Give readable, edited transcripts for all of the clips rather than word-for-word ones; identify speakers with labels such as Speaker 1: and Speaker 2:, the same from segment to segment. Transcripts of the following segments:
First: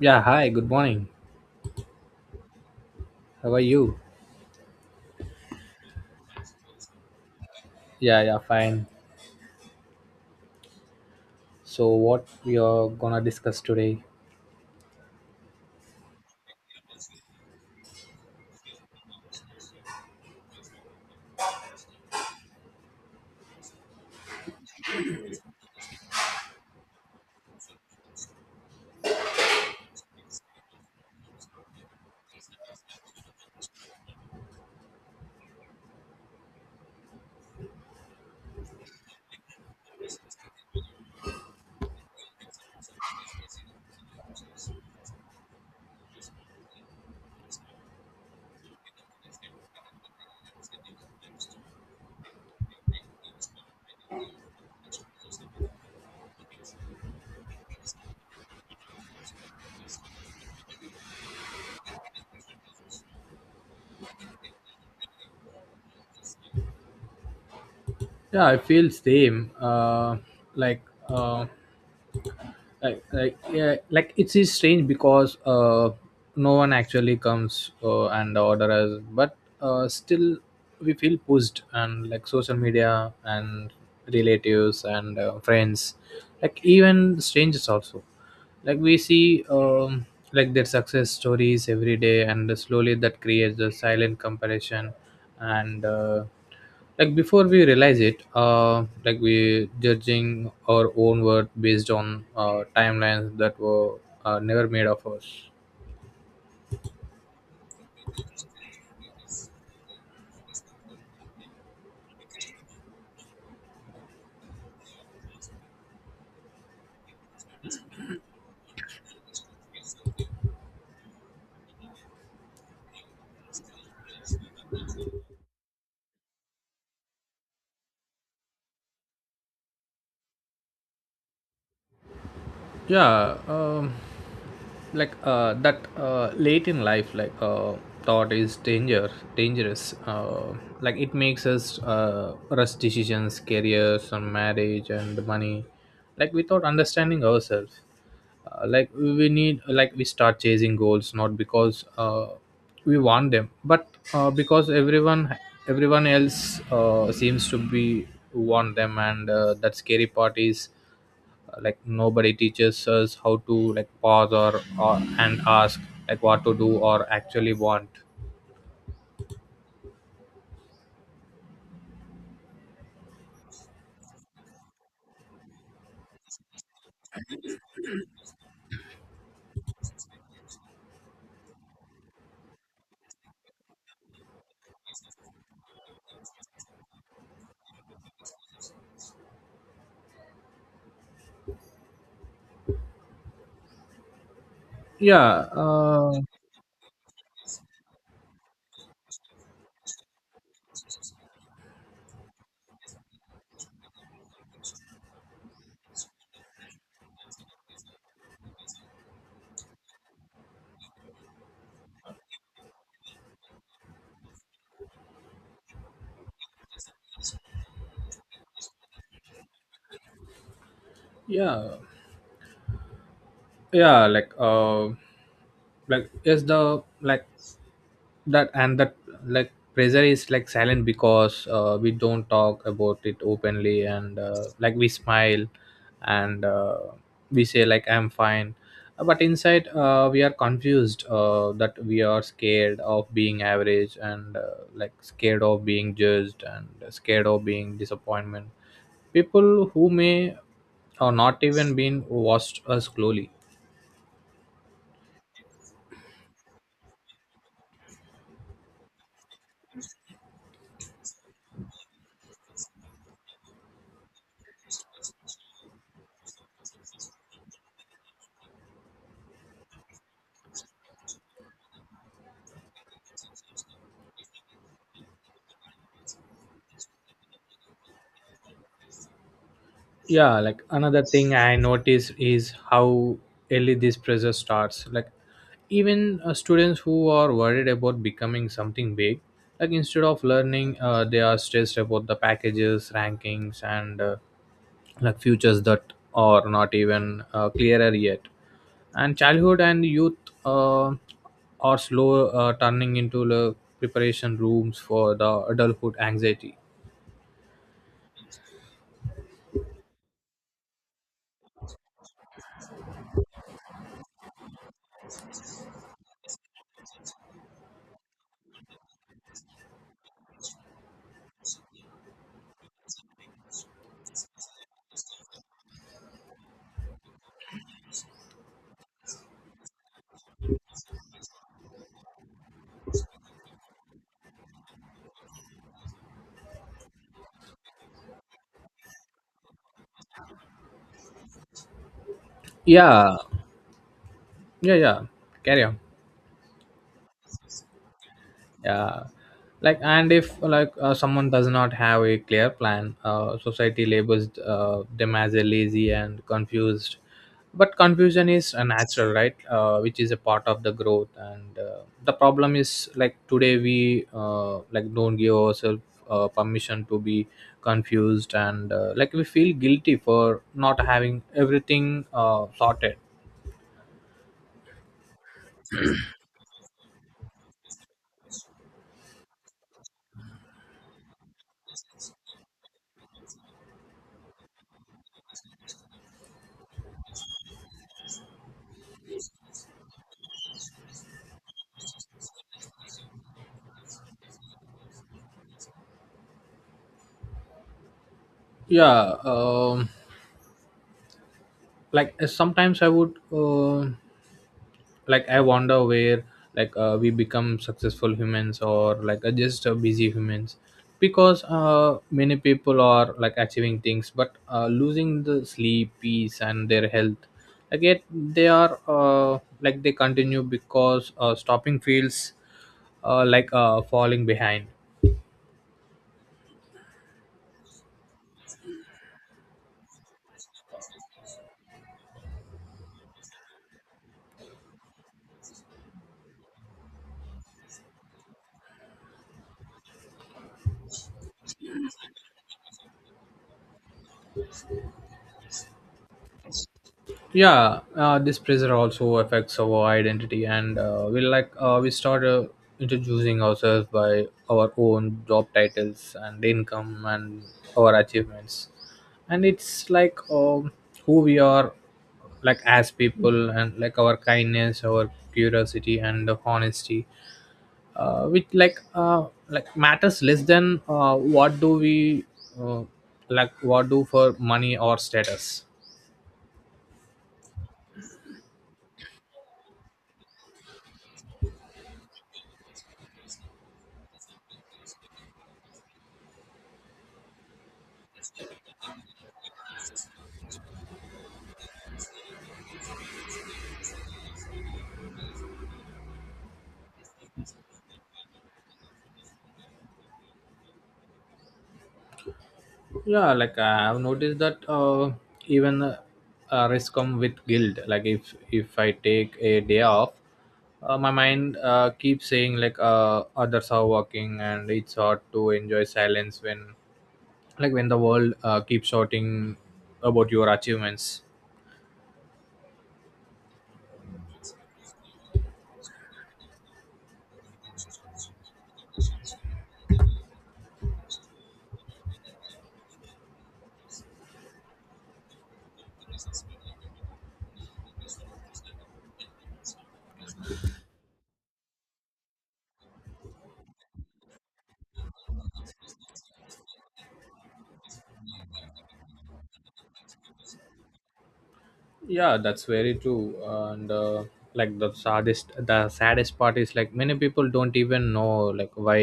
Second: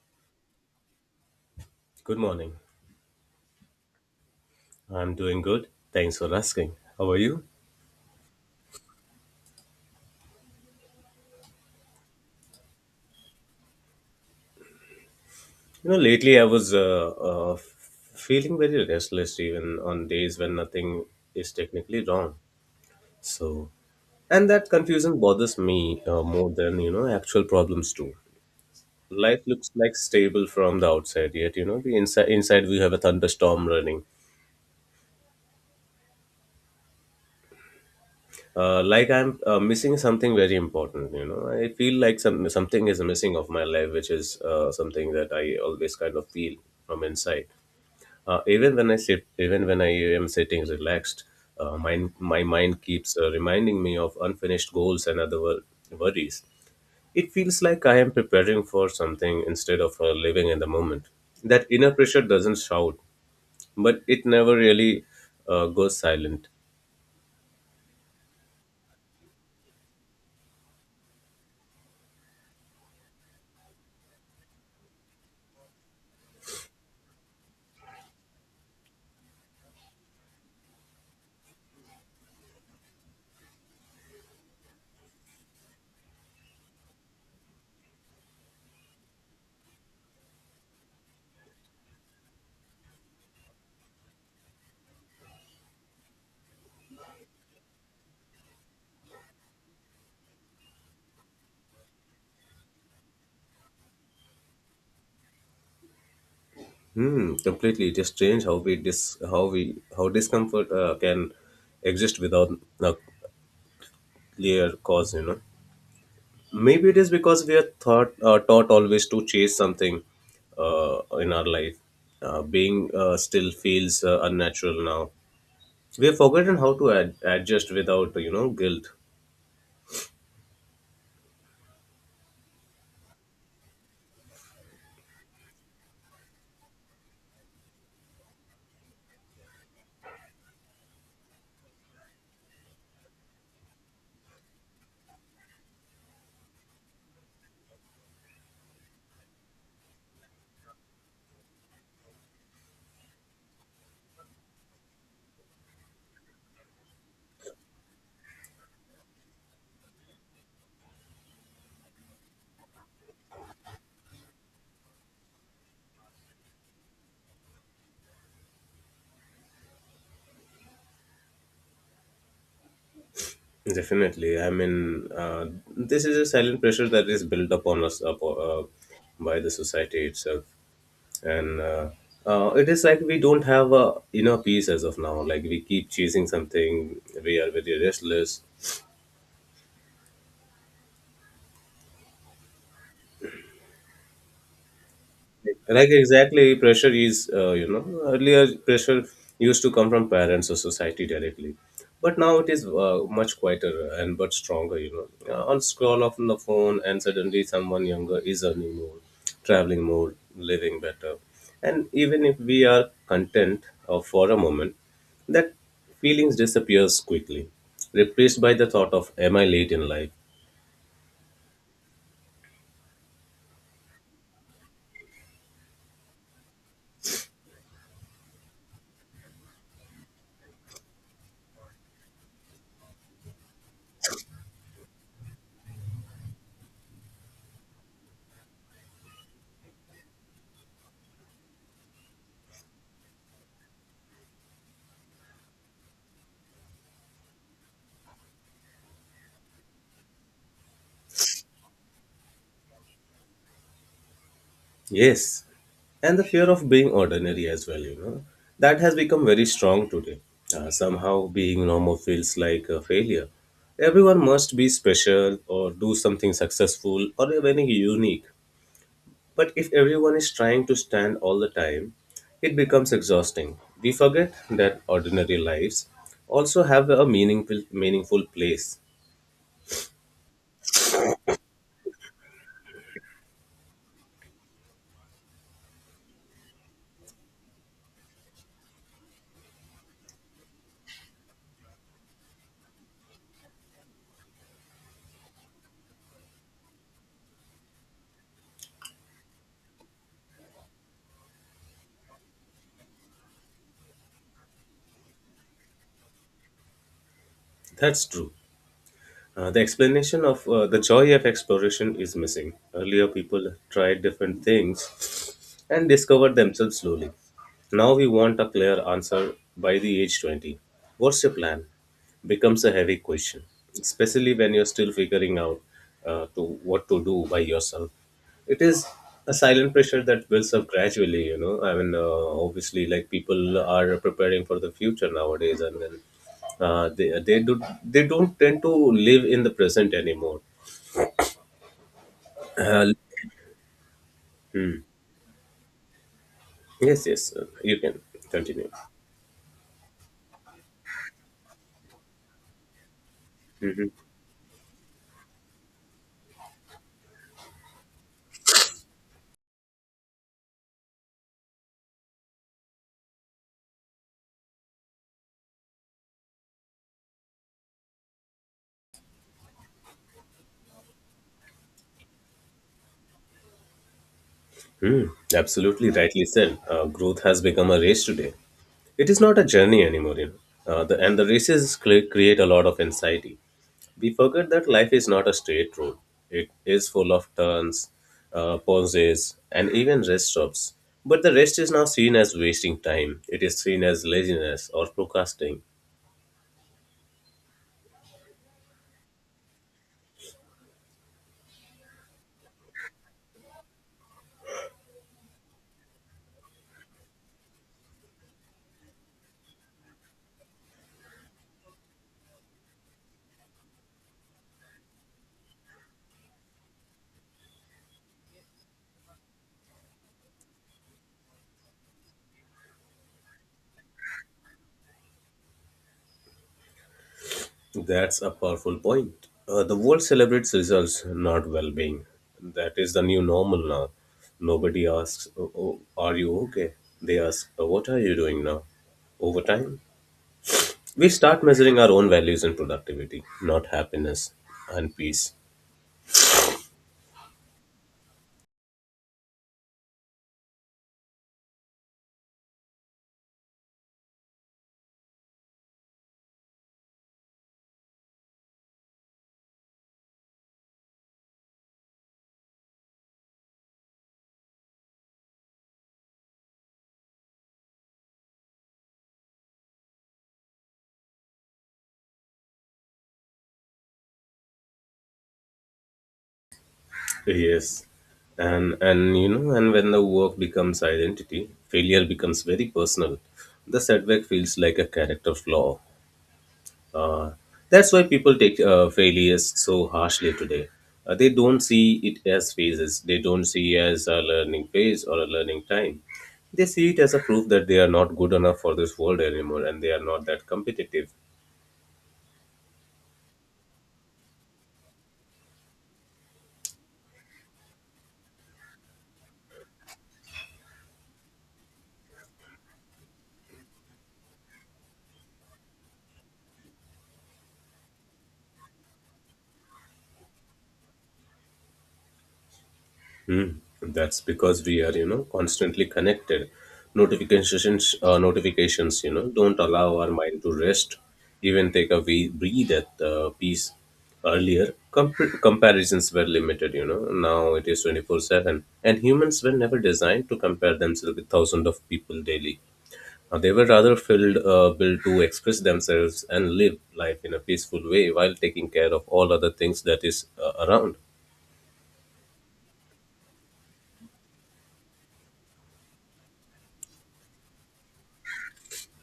Speaker 1: Yeah, hi, good morning.
Speaker 2: Good morning.
Speaker 1: How are you?
Speaker 2: I'm doing good. Thanks for asking. How are you?
Speaker 1: Yeah, yeah, fine. So what we are gonna discuss today?
Speaker 2: You know, lately I was feeling very restless even on days when nothing is technically wrong. So, and that confusion bothers me more than, you know, actual problems do. Life looks like stable from the outside, yet, you know, the inside we have a thunderstorm running. Like I'm missing something very important. You know, I feel like something is missing of my life, which is something that I always kind of feel from inside. Even when I am sitting relaxed, my mind keeps reminding me of unfinished goals and other worries. It feels like I am preparing for something instead of living in the moment. That inner pressure doesn't shout, but it never really goes silent.
Speaker 1: Yeah, I feel same. Like uh, like yeah like it is strange because no one actually comes and order us but still we feel pushed and like social media and relatives and friends like even strangers also like we see like their success stories every day and slowly that creates a silent comparison and like before we realize it like we judging our own worth based on timelines that were never made of us.
Speaker 2: Hmm, completely. It is strange how we dis how we how discomfort can exist without a clear cause. You know, maybe it is because we are thought taught always to chase something uh, in our life. Being still feels unnatural now. We have forgotten how to adjust without, you know, guilt.
Speaker 1: Yeah, like that late in life like thought is dangerous, like it makes us rush decisions careers and marriage and money like without understanding ourselves. Like we need like we start chasing goals not because we want them but because everyone else seems to be want them and that scary part is like nobody teaches us how to like pause or and ask like what to do or actually want.
Speaker 2: Definitely. I mean, this is a silent pressure that is built upon us by the society itself. And it is like we don't have a inner peace as of now. Like, we keep chasing something, we are very restless.
Speaker 1: Yeah.
Speaker 2: Like,
Speaker 1: uh,
Speaker 2: exactly, pressure is, you know, earlier pressure used to come from parents or society directly, but now it is much quieter and but stronger, you know. On scroll off on the phone and suddenly someone younger is earning more, traveling more, living better, and even if we are content for a moment, that feelings disappears quickly, replaced by the thought of am I late in life.
Speaker 1: yeah, yeah, like yes, the like that and that like pressure is like silent because we don't talk about it openly and like we smile and we say like I'm fine, but inside we are confused that we are scared of being average and like scared of being judged and scared of being disappointment people who may or not even been watched us slowly.
Speaker 2: Yes, and the fear of being ordinary as well, you know, that has become very strong today. Somehow, being normal feels like a failure. Everyone must be special or do something successful or even unique. But if everyone is trying to stand all the time, it becomes exhausting. We forget that ordinary lives also have a meaningful place.
Speaker 1: Yeah, like another thing I notice is how early this pressure starts, like even students who are worried about becoming something big, like instead of learning, they are stressed about the packages rankings and like futures that are not even clearer yet. And childhood and youth uh, are slow turning into the preparation rooms for the adulthood anxiety.
Speaker 2: That's true. The explanation of the joy of exploration is missing. Earlier, people tried different things and discovered themselves slowly. Now, we want a clear answer by the age 20. What's your plan? Becomes a heavy question, especially when you're still figuring out to what to do by yourself. It is a silent pressure that builds up gradually. You know, I mean, obviously, like, people are preparing for the future nowadays, and then they don't tend to live in the present anymore. Uh,
Speaker 1: Yeah, yeah,
Speaker 2: hmm.
Speaker 1: yeah, carry on.
Speaker 2: Yes, yes, you can continue.
Speaker 1: Yeah, like, and if like someone does not have a clear plan, society labels them as a lazy and confused, but confusion is a natural right which is a part of the growth. And the problem is like today we like don't give ourselves permission to be confused, and like we feel guilty for not having everything sorted.
Speaker 2: Hmm, absolutely rightly said. Growth has become a race today. It is not a journey anymore, you know. And the races create a lot of anxiety. We forget that life is not a straight road. It is full of turns, pauses, and even rest stops. But the rest is now seen as wasting time. It is seen as laziness or procrastinating.
Speaker 1: Yeah. Like sometimes I would like I wonder where like we become successful humans or like just busy humans, because many people are like achieving things but losing the sleep peace and their health. Like yet they are, like they continue because stopping feels like falling behind.
Speaker 2: That's a powerful point. The world celebrates results, not well being. That is the new normal now. Nobody asks, "Oh, are you okay? They ask, "Oh, what are you doing now? Over time, we start measuring our own values and productivity, not happiness and peace.
Speaker 1: Yeah. This pressure also affects our identity, and we like we start introducing ourselves by our own job titles and income and our achievements. And it's like, who we are, like as people, and like our kindness our curiosity and the honesty which like matters less than what do we uh, like what do for money or status.
Speaker 2: Yes. And you know, and when the work becomes identity, failure becomes very personal. The setback feels like a character flaw. Uh, that's why people take failures so harshly today. They don't see it as phases. They don't see as a learning phase or a learning time. They see it as a proof that they are not good enough for this world anymore and they are not that competitive.
Speaker 1: Yeah, like I've noticed that even risk come with guilt, like if I take a day off, my mind keeps saying like others are working, and it's hard to enjoy silence when like when the world keeps shouting about your achievements.
Speaker 2: Hmm. That's because we are, you know, constantly connected. Notifications, you know, don't allow our mind to rest, even take a wee breathe at peace. Earlier, comparisons were limited, you know. Now it is 24/7, and humans were never designed to compare themselves with thousands of people daily. They were rather built to express themselves and live life in a peaceful way while taking care of all other things that is around.
Speaker 1: Yeah, that's very true. And like the saddest part is like many people don't even know like why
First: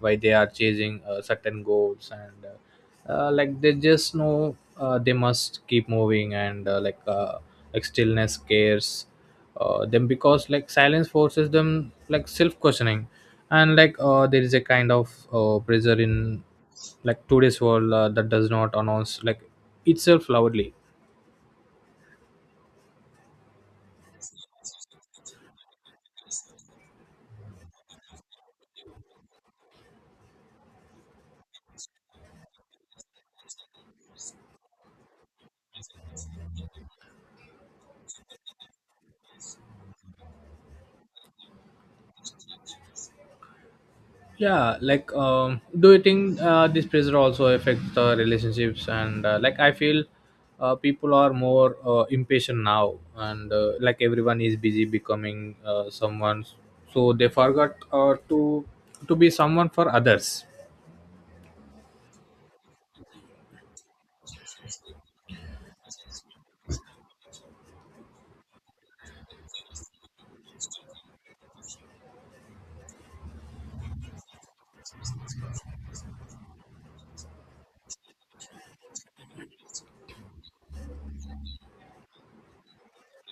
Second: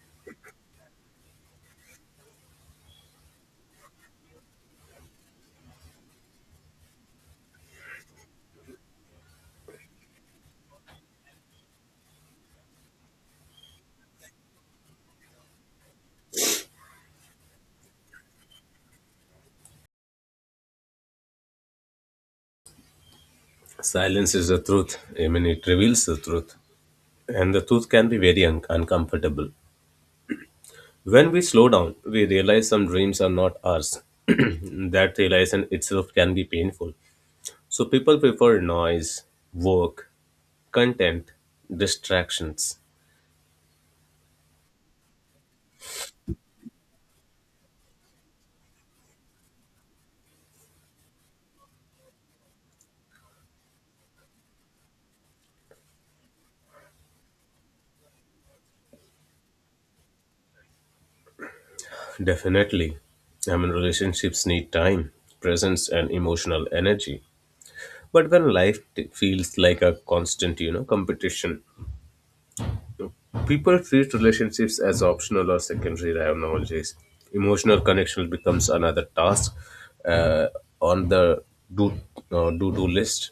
Speaker 1: why they are chasing certain goals. And like they just know they must keep moving, and like stillness scares them, because like silence forces them like self questioning. And like there is a kind of pressure in like today's world that does not announce like itself loudly.
Speaker 2: Silence is the truth. I mean, it reveals the truth. And the truth can be very uncomfortable. When we slow down, we realize some dreams are not ours. That realization itself can be painful. So people prefer noise, work, content, distractions.
Speaker 1: Yeah, like, do you think this pressure also affects the relationships? And like I feel people are more impatient now, and like everyone is busy becoming someone, so they forgot to be someone for others.
Speaker 2: Definitely. I mean, relationships need time, presence, and emotional energy. But when feels like a constant, you know, competition, people treat relationships as optional or secondary technologies. Emotional connection becomes another task uh, on the do do list.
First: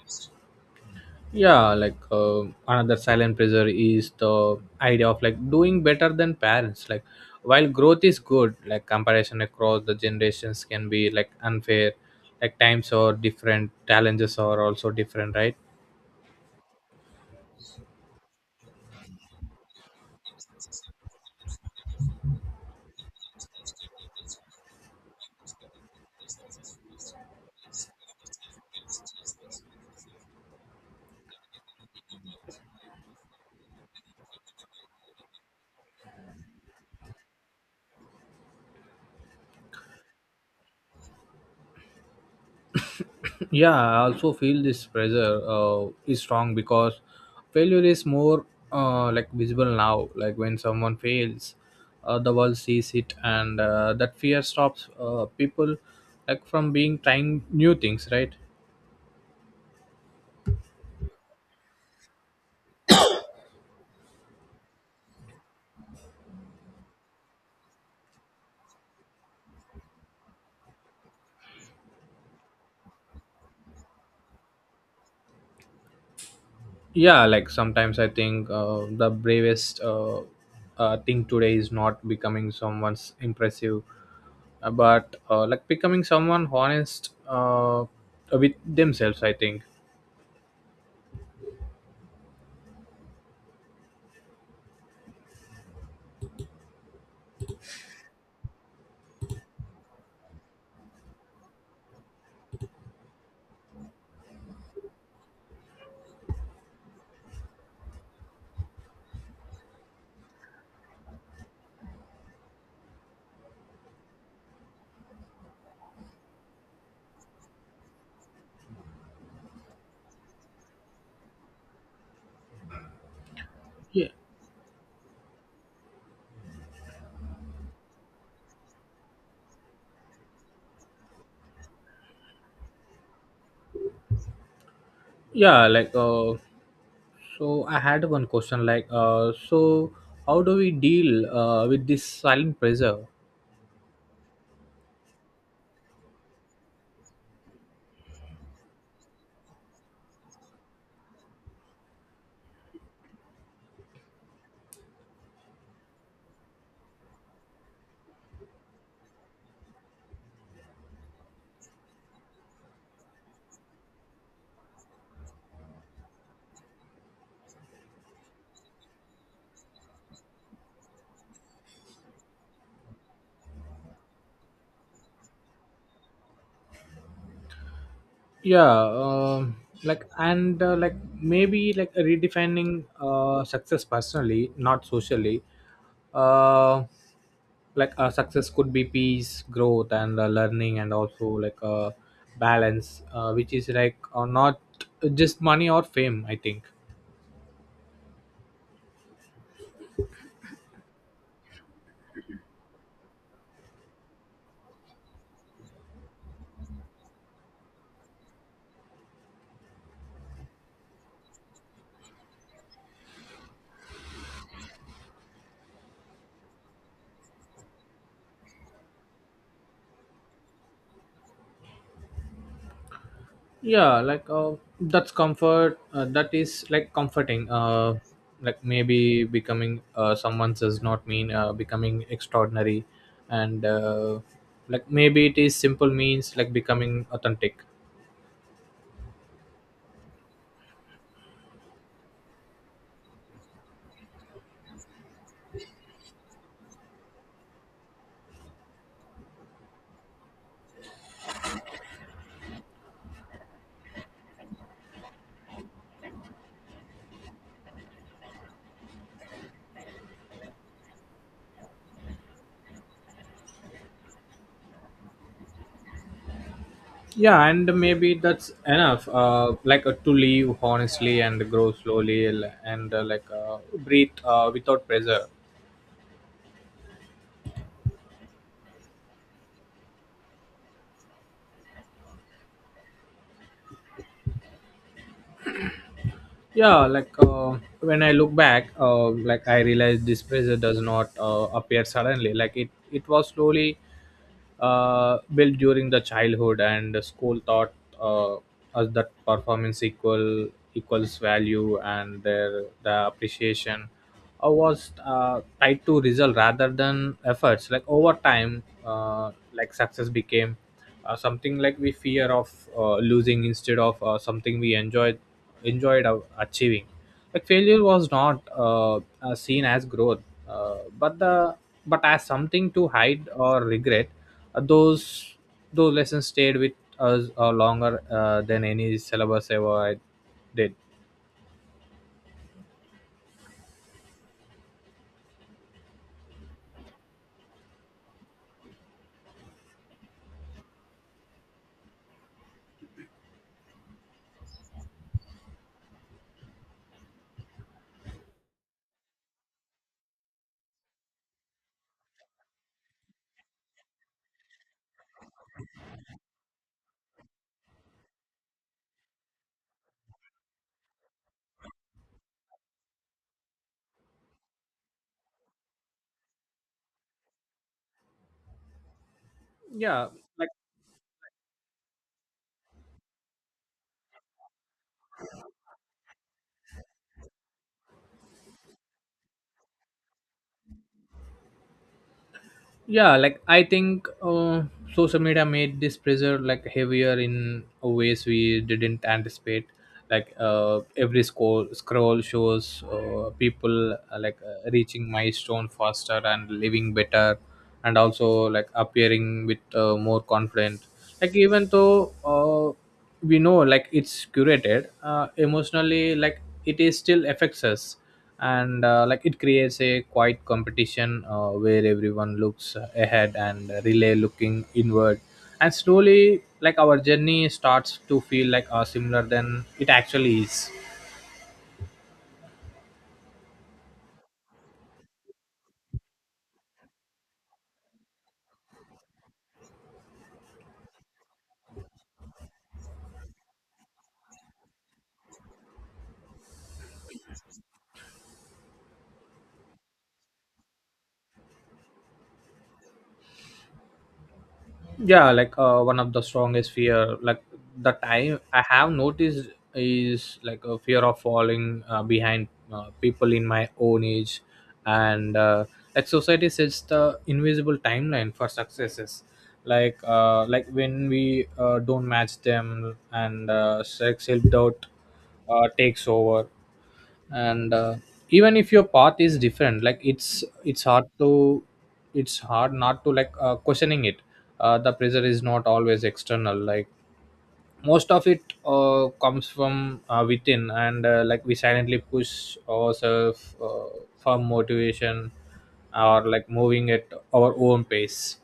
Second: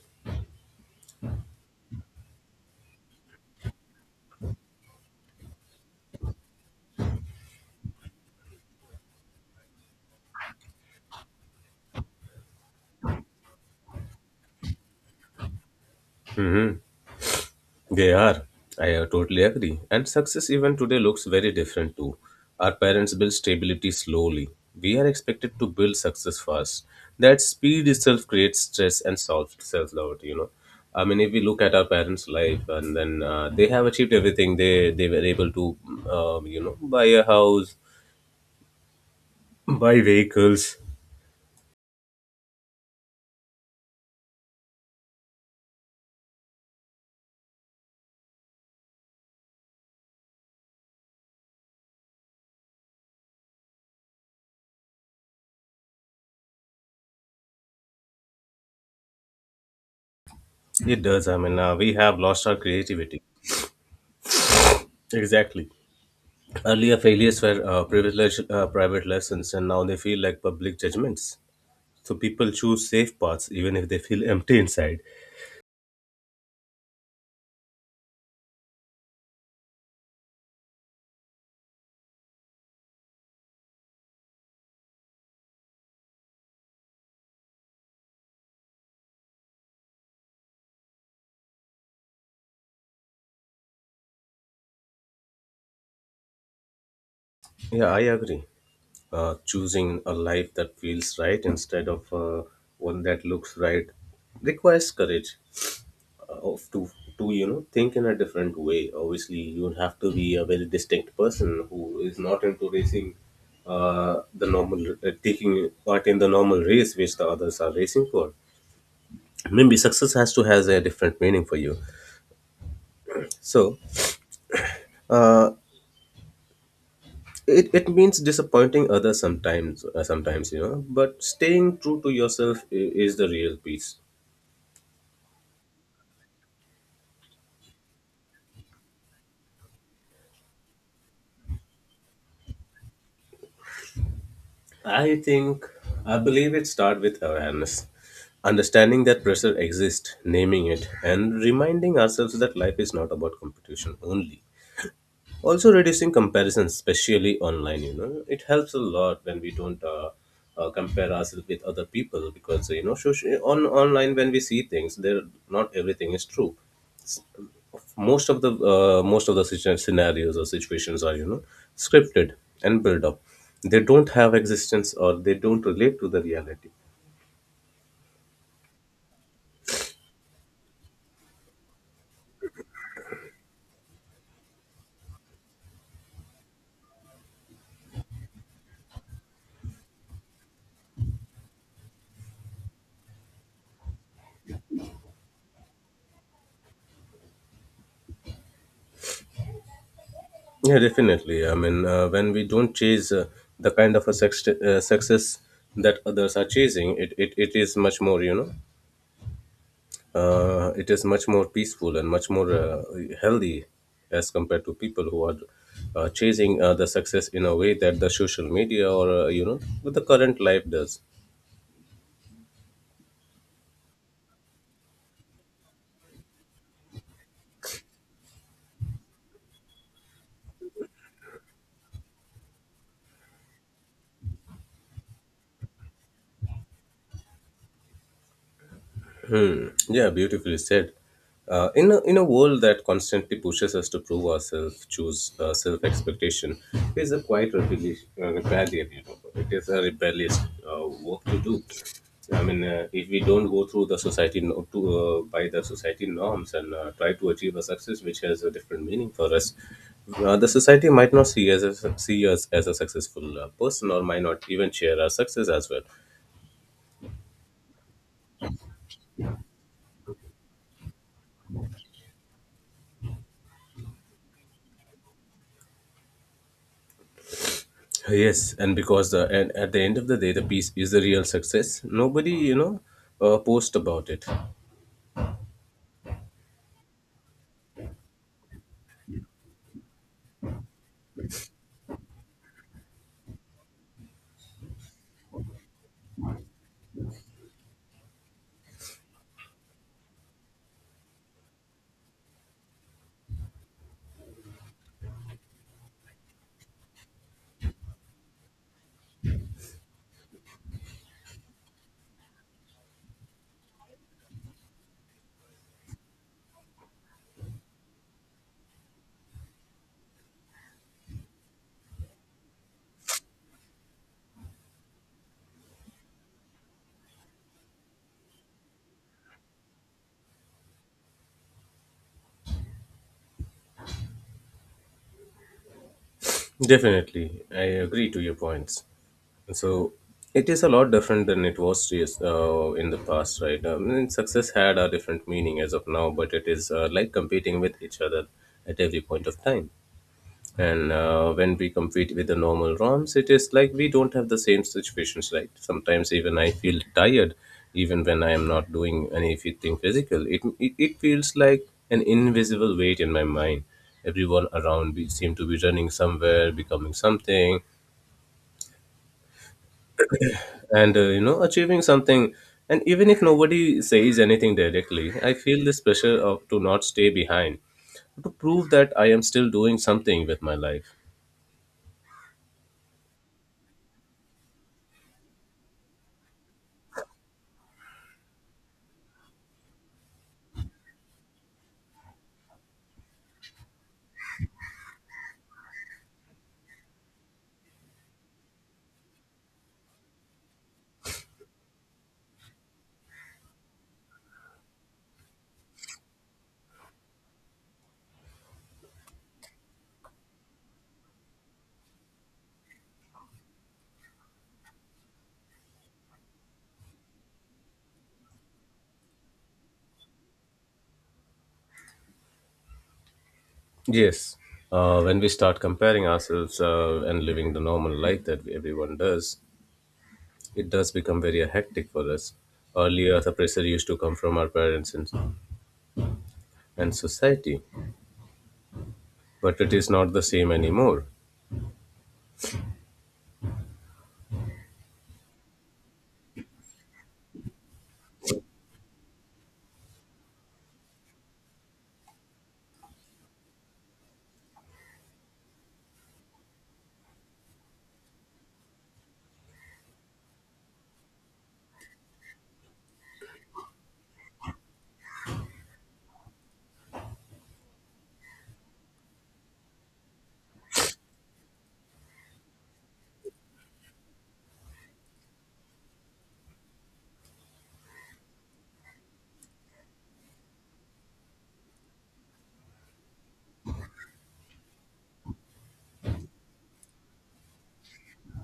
Speaker 1: Yeah, like another silent pressure is the idea of like doing better than parents. Like while growth is good, like comparison across the generations can be like unfair, like times are different, challenges are also different, right?
Speaker 2: Mhm. They are. I totally agree. And success even today looks very different too. Our parents build stability slowly. We are expected to build success fast. That speed itself creates stress and self doubt. You know, I mean, if we look at our parents' life, and then they have achieved everything. They were able to, you know, buy a house, buy vehicles.
Speaker 1: Yeah, I also feel this pressure is strong because failure is more like visible now. Like when someone fails, the world sees it, and that fear stops people like from being trying new things, right?
Speaker 2: It does. I mean, we have lost our creativity. Exactly. Earlier failures were privilege, private lessons, and now they feel like public judgments. So people choose safe paths even if they feel empty inside.
Speaker 1: Yeah, like sometimes I think the bravest, thing today is not becoming someone's impressive, but like becoming someone honest with themselves, I think.
Speaker 2: Yeah, I agree. Choosing a life that feels right instead of one that looks right requires courage of to you know, think in a different way. Obviously, you have to be a very distinct person who is not into racing the normal taking part in the normal race which the others are racing for. Maybe success has to has a different meaning for you, so
Speaker 1: Yeah,
Speaker 2: uh, it, it means disappointing others sometimes, you know, but staying true to yourself is the real peace.
Speaker 1: yeah. Like so I had one question, like so how do we deal with this silent pressure?
Speaker 2: I think, I believe it starts with awareness, understanding that pressure exists, naming it, and reminding ourselves that life is not about competition only. Also reducing comparisons, especially online, you know, it helps a lot when we don't compare ourselves with other people, because, you know, on online when we see things there, not everything is true. Most of the scenarios or situations are, you know, scripted and built up. They don't have existence or they don't relate to the reality.
Speaker 1: Yeah. Like, and like maybe like redefining success personally, not socially. uh like success could be peace growth and learning, and also like balance which is like not just money or fame, I think.
Speaker 2: Yeah, definitely. I mean, when we don't chase the kind of a success that others are chasing, it it is much more, you know, it is much more peaceful and much more healthy as compared to people who are chasing the success in a way that the social media, or you know, with the current life does.
Speaker 1: Yeah, like that's comfort, that is like comforting, like maybe becoming someone does not mean becoming extraordinary, and like maybe it is simple means like becoming authentic.
Speaker 2: Yeah, beautifully said. In a world that constantly pushes us to prove ourselves, choose self expectation is a quite rebellion. You know, it is a rebellious work to do. I mean, if we don't go through the society no, to by the society norms and try to achieve a success which has a different meaning for us, the society might not see us as a successful person or might not even share our success as well.
Speaker 1: Yeah, and maybe that's enough, like to live honestly and grow slowly and like breathe without pressure.
Speaker 2: Yes, and because the and at the end of the day, the piece is the real success. Nobody, you know, post about it.
Speaker 1: Yeah, like when I look back, like I realized this pressure does not appear suddenly. Like it was slowly built during the childhood, and school taught uh, us that performance equals value, and their the appreciation was tied to result rather than efforts. Like over time, like success became something like we fear of losing instead of something we enjoyed of achieving. Like failure was not, seen as growth, but the but as something to hide or regret. uh, those those lessons stayed with us longer than any syllabus ever did.
Speaker 2: Definitely, I agree to your points. So it is a lot different than it was, yes, in the past, right? I mean, success had a different meaning as of now, but it is like competing with each other at every point of time. And when we compete with the normal ROMs, it is like we don't have the same situations, right? Sometimes even I feel tired, even when I am not doing anything physical. It feels like an invisible weight in my mind. Everyone around me seem to be running somewhere, becoming something,
Speaker 1: Yeah,
Speaker 2: and you know, achieving something. And even if nobody says anything directly, I feel this pressure of to not stay behind, to prove that I am still doing something with my life.
Speaker 1: yeah, like I think social media made this pressure like heavier in ways we didn't anticipate. Like every scroll shows people like reaching milestone faster and living better, and also like appearing with more confident, like even though uh, we know like it's curated emotionally, like it is still affects us. And like it creates a quiet competition where everyone looks ahead and relay looking inward, and slowly like our journey starts to feel like similar than it actually is.
Speaker 2: Yes. When we start comparing ourselves and living the normal life that everyone does, it does become very hectic for us. Earlier, the pressure used to come from our parents and society, but it is not the same anymore.
Speaker 1: Yeah, like one of the strongest fear like the time I have noticed is like a fear of falling behind people in my own age. And like society sets the invisible timeline for successes, like when we don't match them, and self doubt takes over. And even if your path is different, like it's hard to it's hard not to like questioning it. The pressure is not always external, like most of it comes from within, and like we silently push ourselves for motivation or like moving at our own pace.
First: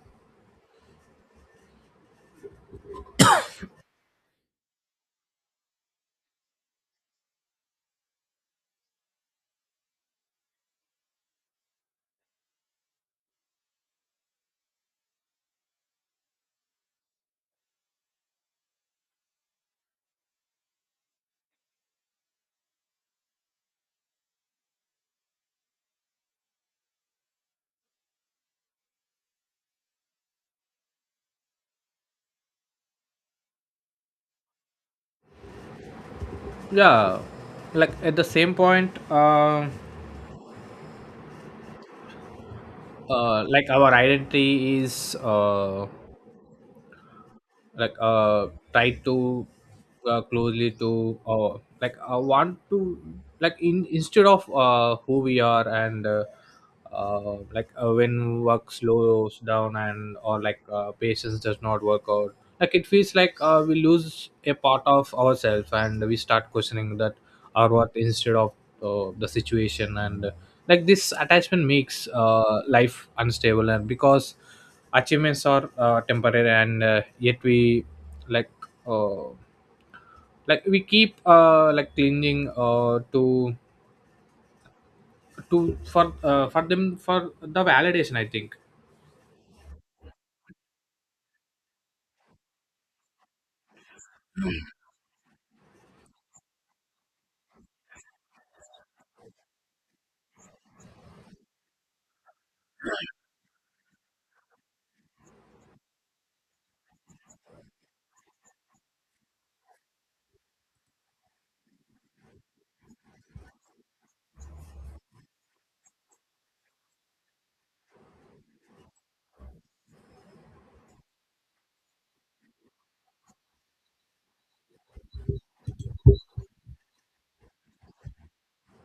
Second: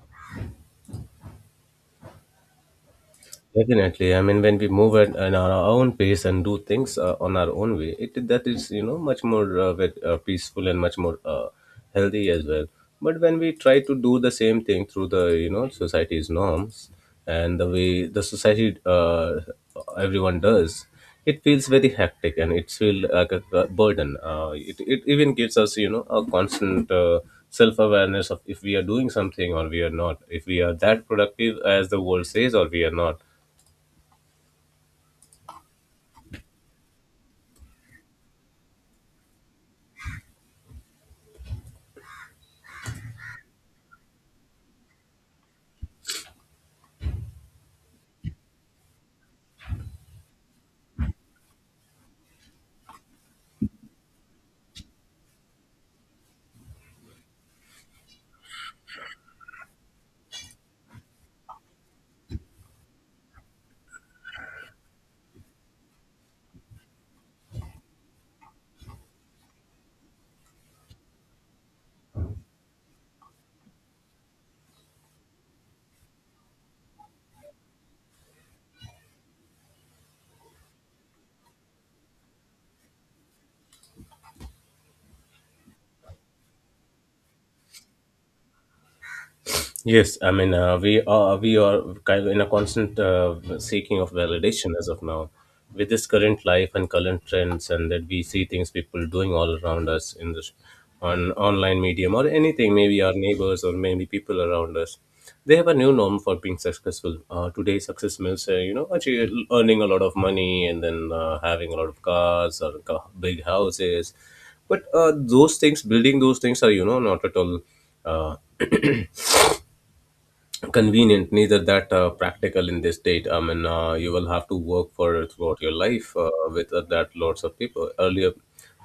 Speaker 2: Definitely. I mean, when we move at our own pace and do things on our own way, it that is you know much more peaceful and much more healthy as well. But when we try to do the same thing through the society's norms and the way the society everyone does, it feels very hectic and it feels like a burden. It even gives us a constant. Self-awareness of if we are doing something or we are not, if we are that productive as the world says or we are not.
Speaker 1: Yeah, like at the same point, like our identity is like tied to closely to like want to, like in instead of who we are. And, like when work slows down and or like patience does not work out, like it feels like we lose a part of ourselves, and we start questioning that our worth instead of the situation. And like this attachment makes life unstable, and because achievements are temporary, and yet we like uh, like we keep like clinging to for them for the validation, I think.
Speaker 2: Yes, I mean we are kind of in a constant seeking of validation as of now, with this current life and current trends, and that we see things people doing all around us in this on online medium or anything, maybe our neighbors or maybe people around us. They have a new norm for being successful. Today, success means actually earning a lot of money and then having a lot of cars or big houses, but those things, building those things, are not at all uh, convenient, neither that practical in this state. I mean, you will have to work for throughout your life with that lots of people earlier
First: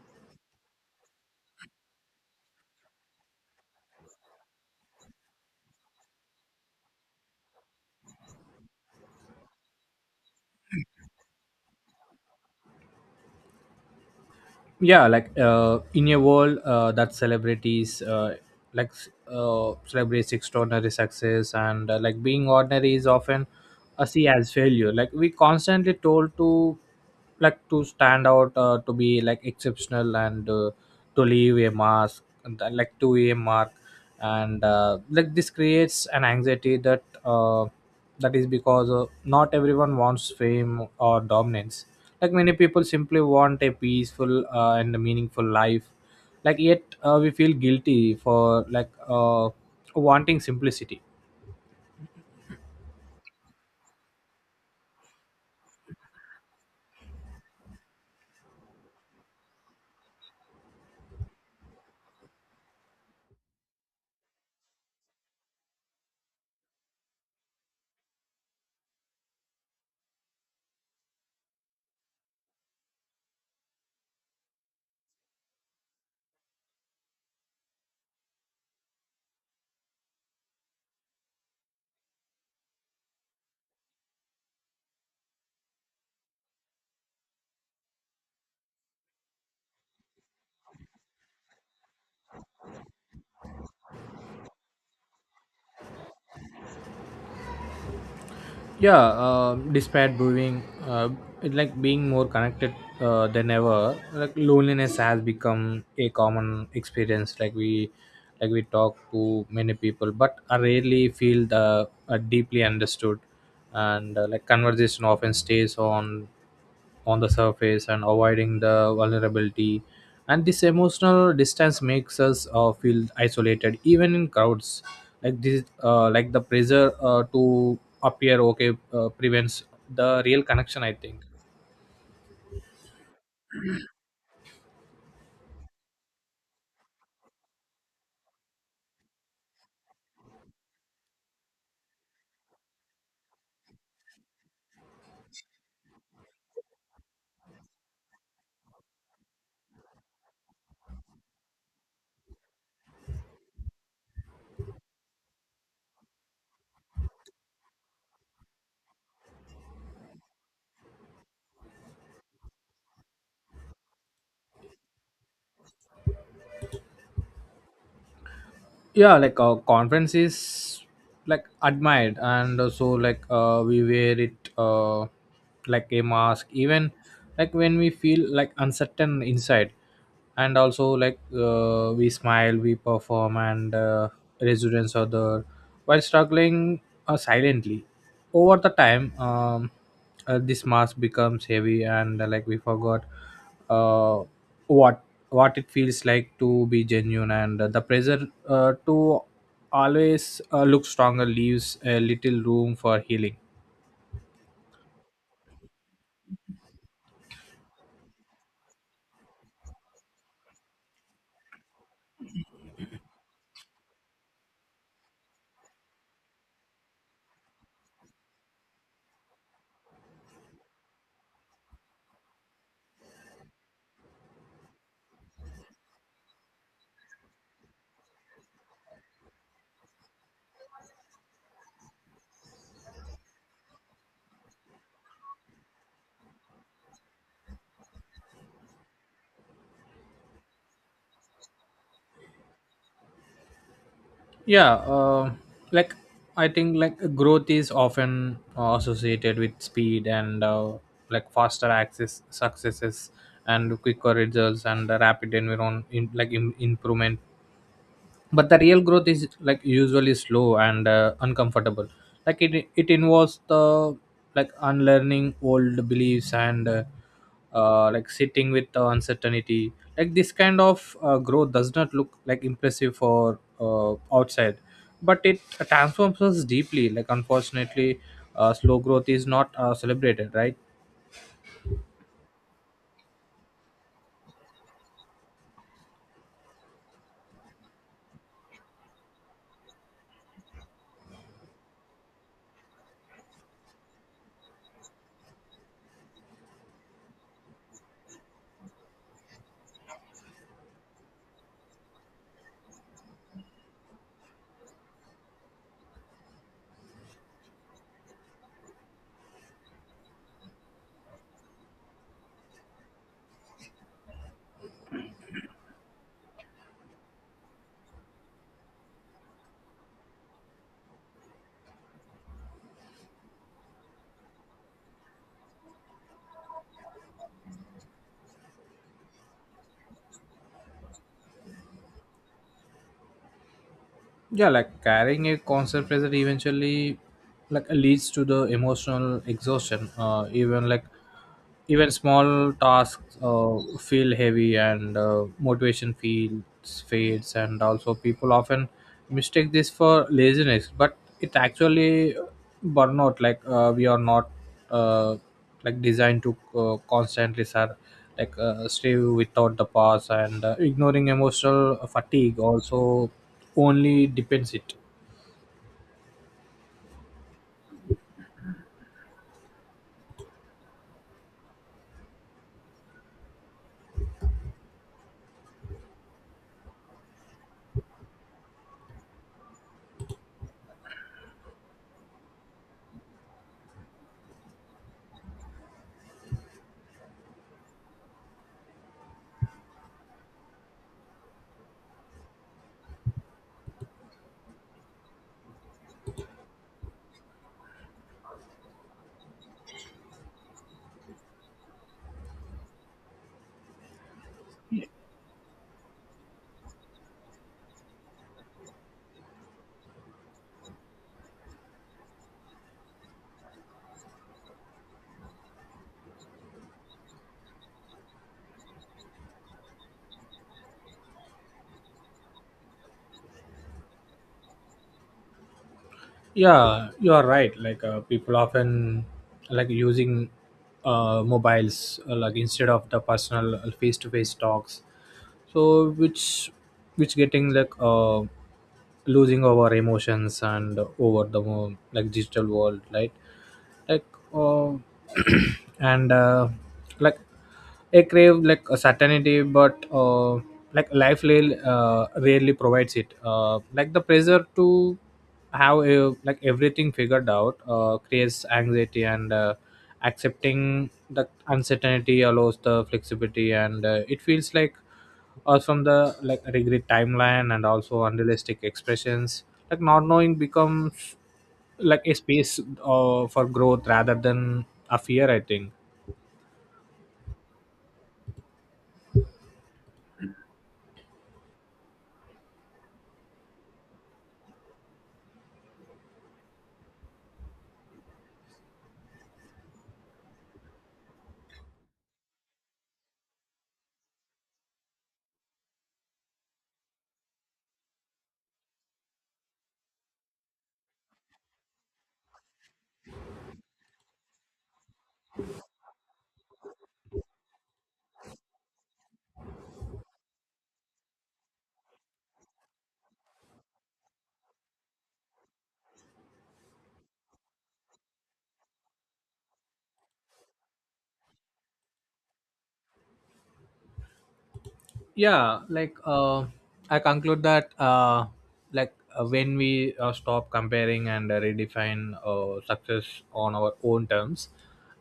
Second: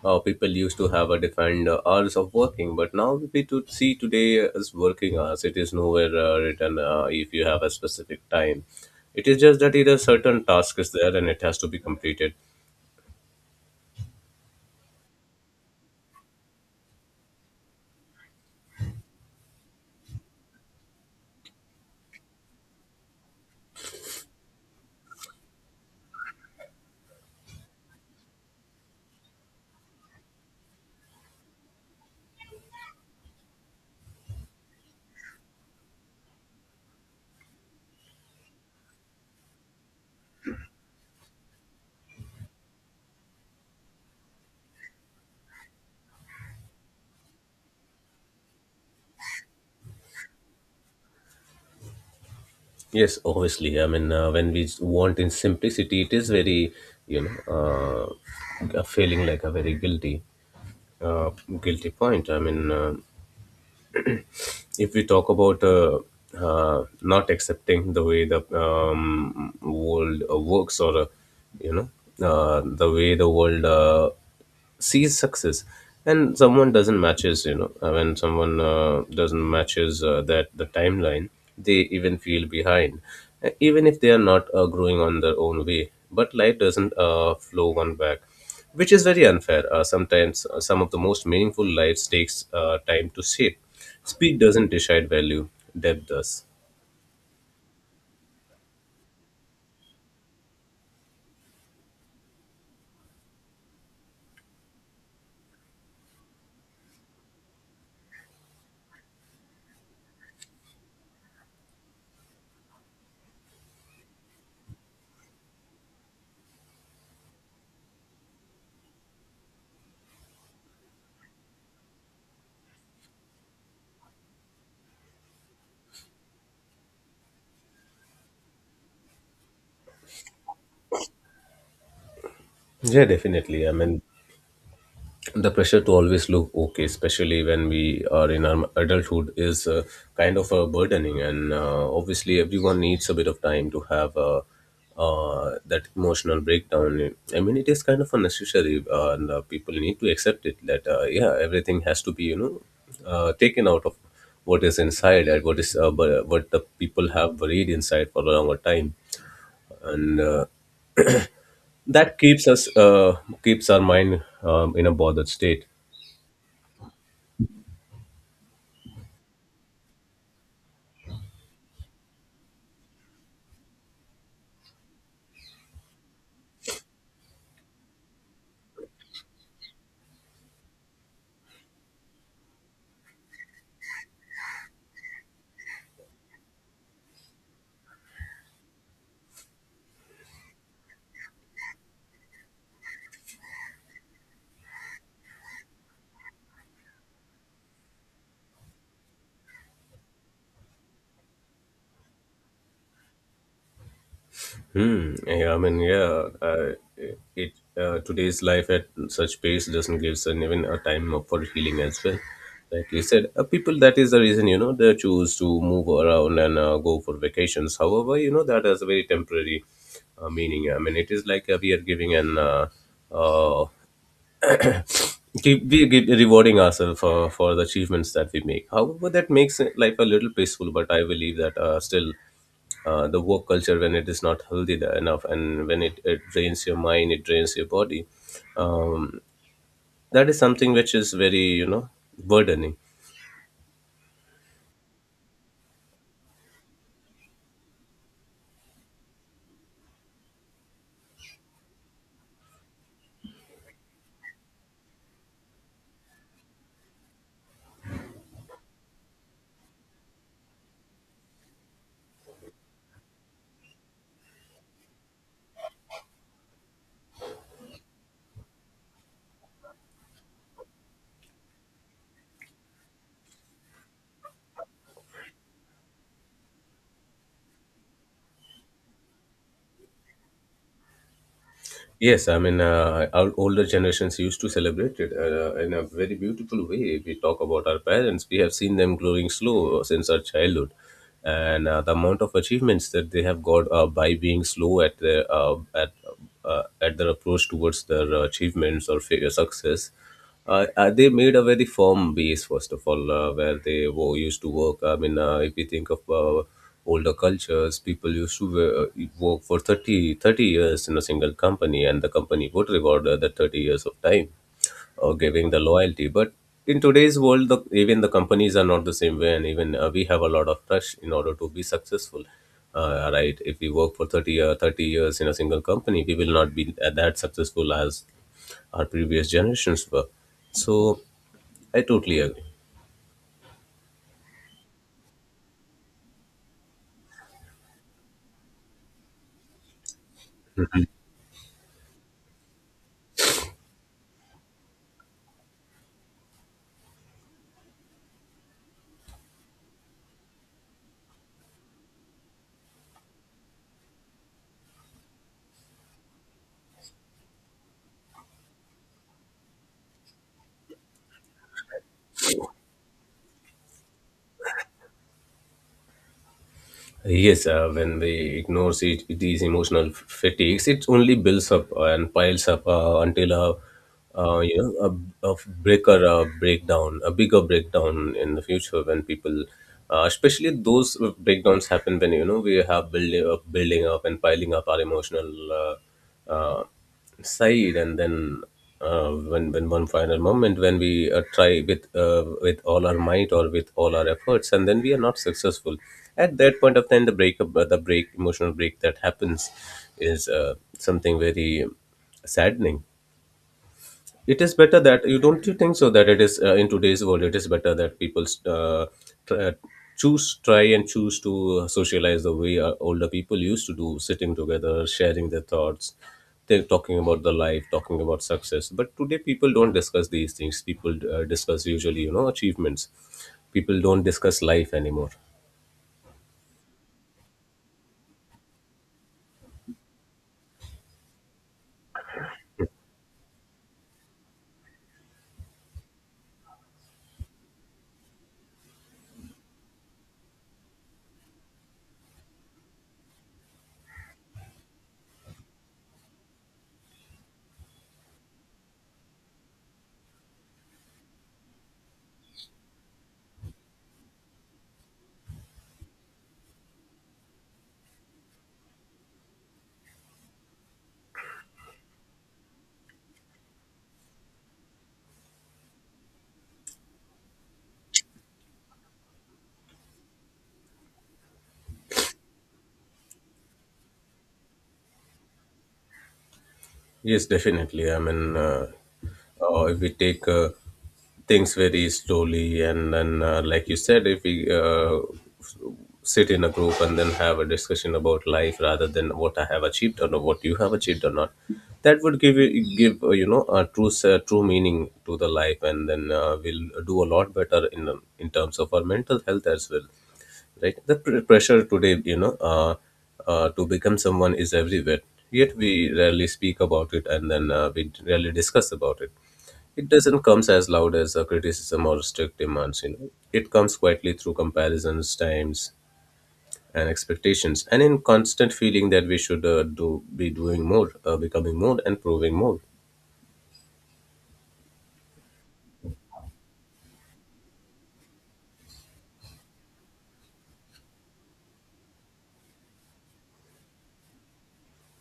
Speaker 2: people used to have a defined hours of working, but now we to see today as working hours, it is nowhere written if you have a specific time. It is just that either certain task is there and it has to be completed.
Speaker 1: Yeah, like in a world that celebrities like celebrates extraordinary success, and like being ordinary is often a see as failure. Like we constantly told to like to stand out, to be like exceptional, and to leave a mask, and, like to a mark. And like this creates an anxiety that that is because not everyone wants fame or dominance. Like many people simply want a peaceful and a meaningful life, like yet we feel guilty for like wanting simplicity.
Speaker 2: Yes, obviously, I mean when we want in simplicity, it is very you know feeling like a very uh, guilty point. I mean, if we talk about not accepting the way the world works, or you know the way the world sees success, and someone doesn't matches, when someone doesn't matches that the timeline, they even feel behind, even if they are not growing on their own way, but life doesn't flow one back, which is very unfair. Sometimes some of the most meaningful lives takes time to shape. Speed doesn't decide value, depth does.
Speaker 1: Yeah, despite being it like being more connected than ever, like loneliness has become a common experience. Like we like we talk to many people, but I rarely feel the deeply understood. And like conversation often stays on the surface and avoiding the vulnerability, and this emotional distance makes us feel isolated even in crowds. Like this like the pressure to appear okay prevents the real connection, I think.
Speaker 2: Yeah, definitely. I mean, the pressure to always look okay, especially when we are in our adulthood, is kind of burdening. And obviously, everyone needs a bit of time to have that emotional breakdown. I mean, it is kind of unnecessary, and people need to accept it, that yeah, everything has to be, you know, taken out of what is inside, and what is what the people have buried inside for a longer time. And that keeps us keeps our mind in a bothered state.
Speaker 1: Yeah, like conference is like admired, and so like we wear it like a mask, even like when we feel like uncertain inside. And also like we smile we perform, and residents are there while struggling silently. Over the time, this mask becomes heavy, and like we forgot uh, what what it feels like to be genuine. And the pressure to always look stronger leaves a little room for healing.
Speaker 2: Hmm. Yeah, I mean, yeah it today's life at such pace doesn't give us even a time for healing as well. Like you said, people, that is the reason, you know, they choose to move around and go for vacations. However, you know, that has a very temporary meaning. I mean, it is like we are giving an uh, we keep rewarding ourselves for the achievements that we make. However, that makes it life a little peaceful, but I believe that still the work culture, when it is not healthy there enough, and when it drains your mind, it drains your body, um, that is something which is very, you know, burdening.
Speaker 1: Yeah. Like I think like growth is often associated with speed and like faster access successes and quicker results and the rapid environment in, like im improvement. But the real growth is like usually slow and uncomfortable. Like it involves the like unlearning old beliefs and like sitting with the uncertainty. Like this kind of growth does not look like impressive for outside, but it transforms us deeply. Like unfortunately slow growth is not celebrated, right?
Speaker 2: Yes, I mean, our older generations used to celebrate it in a very beautiful way. If we talk about our parents, we have seen them growing slow since our childhood, and the amount of achievements that they have got by being slow at their at their approach towards their achievements or failure success. They made a very firm base first of all, where they used to work. I mean, if we think of older cultures, people used to work for 30 30 years in a single company, and the company would reward the 30 years of time or giving the loyalty. But in today's world, the, even the companies are not the same way, and even we have a lot of rush in order to be successful, right? If we work for 30 years in a single company, we will not be that successful as our previous generations were. So I totally agree.
Speaker 1: Yeah, like carrying a constant pressure eventually like leads to the emotional exhaustion. Even like even small tasks feel heavy, and motivation feels fades, and also people often mistake this for laziness, but it actually burnout. Like we are not, uh, like designed to constantly like stay without the pause, and ignoring emotional fatigue also only depends it.
Speaker 2: Yes, when we ignore it, these emotional fatigues, it only builds up and piles up until you know, a breaker a breakdown, a bigger breakdown in the future, when people, especially those breakdowns happen when, you know, we have building up and piling up our emotional uh, uh, side, and then when one final moment when we try with all our might or with all our efforts, and then we are not successful. At that point of time, the breakup the break, emotional break that happens is something very saddening. It is better that you don't, you think so, that it is, in today's world, it is better that people try, try and choose to socialize the way older people used to do, sitting together, sharing their thoughts, they're talking about the life, talking about success. But today people don't discuss these things. People discuss usually, you know, achievements. People don't discuss life anymore.
Speaker 1: Yeah, you are right. Like people often like using mobiles like instead of the personal face to face talks, so which getting like losing our emotions and over the like digital world, right? Like uh, and like I crave like a certainty, but like life really, rarely provides it. Like the pressure to have like everything figured out creates anxiety, and accepting the uncertainty allows the flexibility, and it feels like from the like regret timeline and also unrealistic expressions. Like not knowing becomes like a space for growth rather than a fear, I think.
Speaker 2: Yes, definitely, I mean, if we take things very slowly, and then like you said, if we sit in a group and then have a discussion about life rather than what I have achieved or what you have achieved or not. That would give you know a true meaning to the life, and then we'll do a lot better in terms of our mental health as well, right? The pressure today, you know, to become someone is everywhere. Yet we rarely speak about it, and then we rarely discuss about it. It doesn't comes as loud as a criticism or strict demands. You know, it comes quietly through comparisons, times, and expectations, and in constant feeling that we should do be doing more, becoming more, and proving more.
Speaker 1: Yeah, like I conclude that like when we stop comparing and redefine success on our own terms,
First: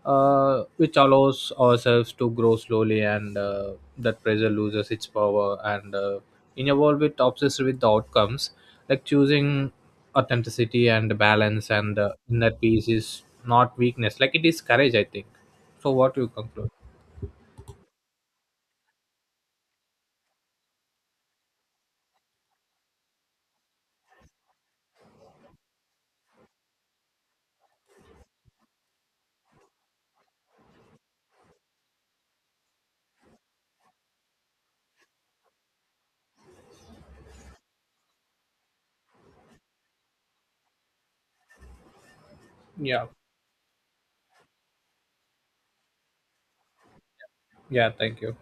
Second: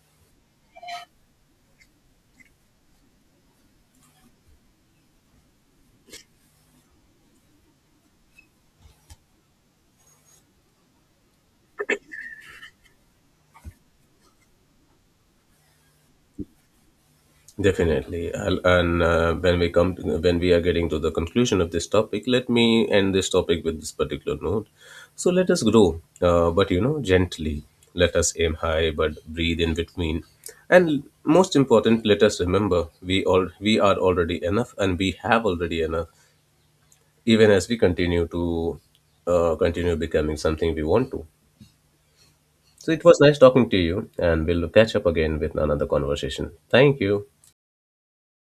Speaker 1: which allows ourselves to grow slowly, and that pressure loses its power. And in a world with obsessed with the outcomes, like choosing authenticity and balance and inner peace is not weakness, like it is courage, I think. So what you conclude?
Speaker 2: Definitely, I'll- and when we come to, when we are getting to the conclusion of this topic, let me end this topic with this particular note. So let us grow, but you know gently. Let us aim high, but breathe in between. And most important, let us remember we are already enough, and we have already enough, even as we continue to continue becoming something we want to. So it
Speaker 1: Yeah.
Speaker 2: was nice talking to you, and we'll catch up again with another conversation. Thank you.
Speaker 1: Yeah, thank you.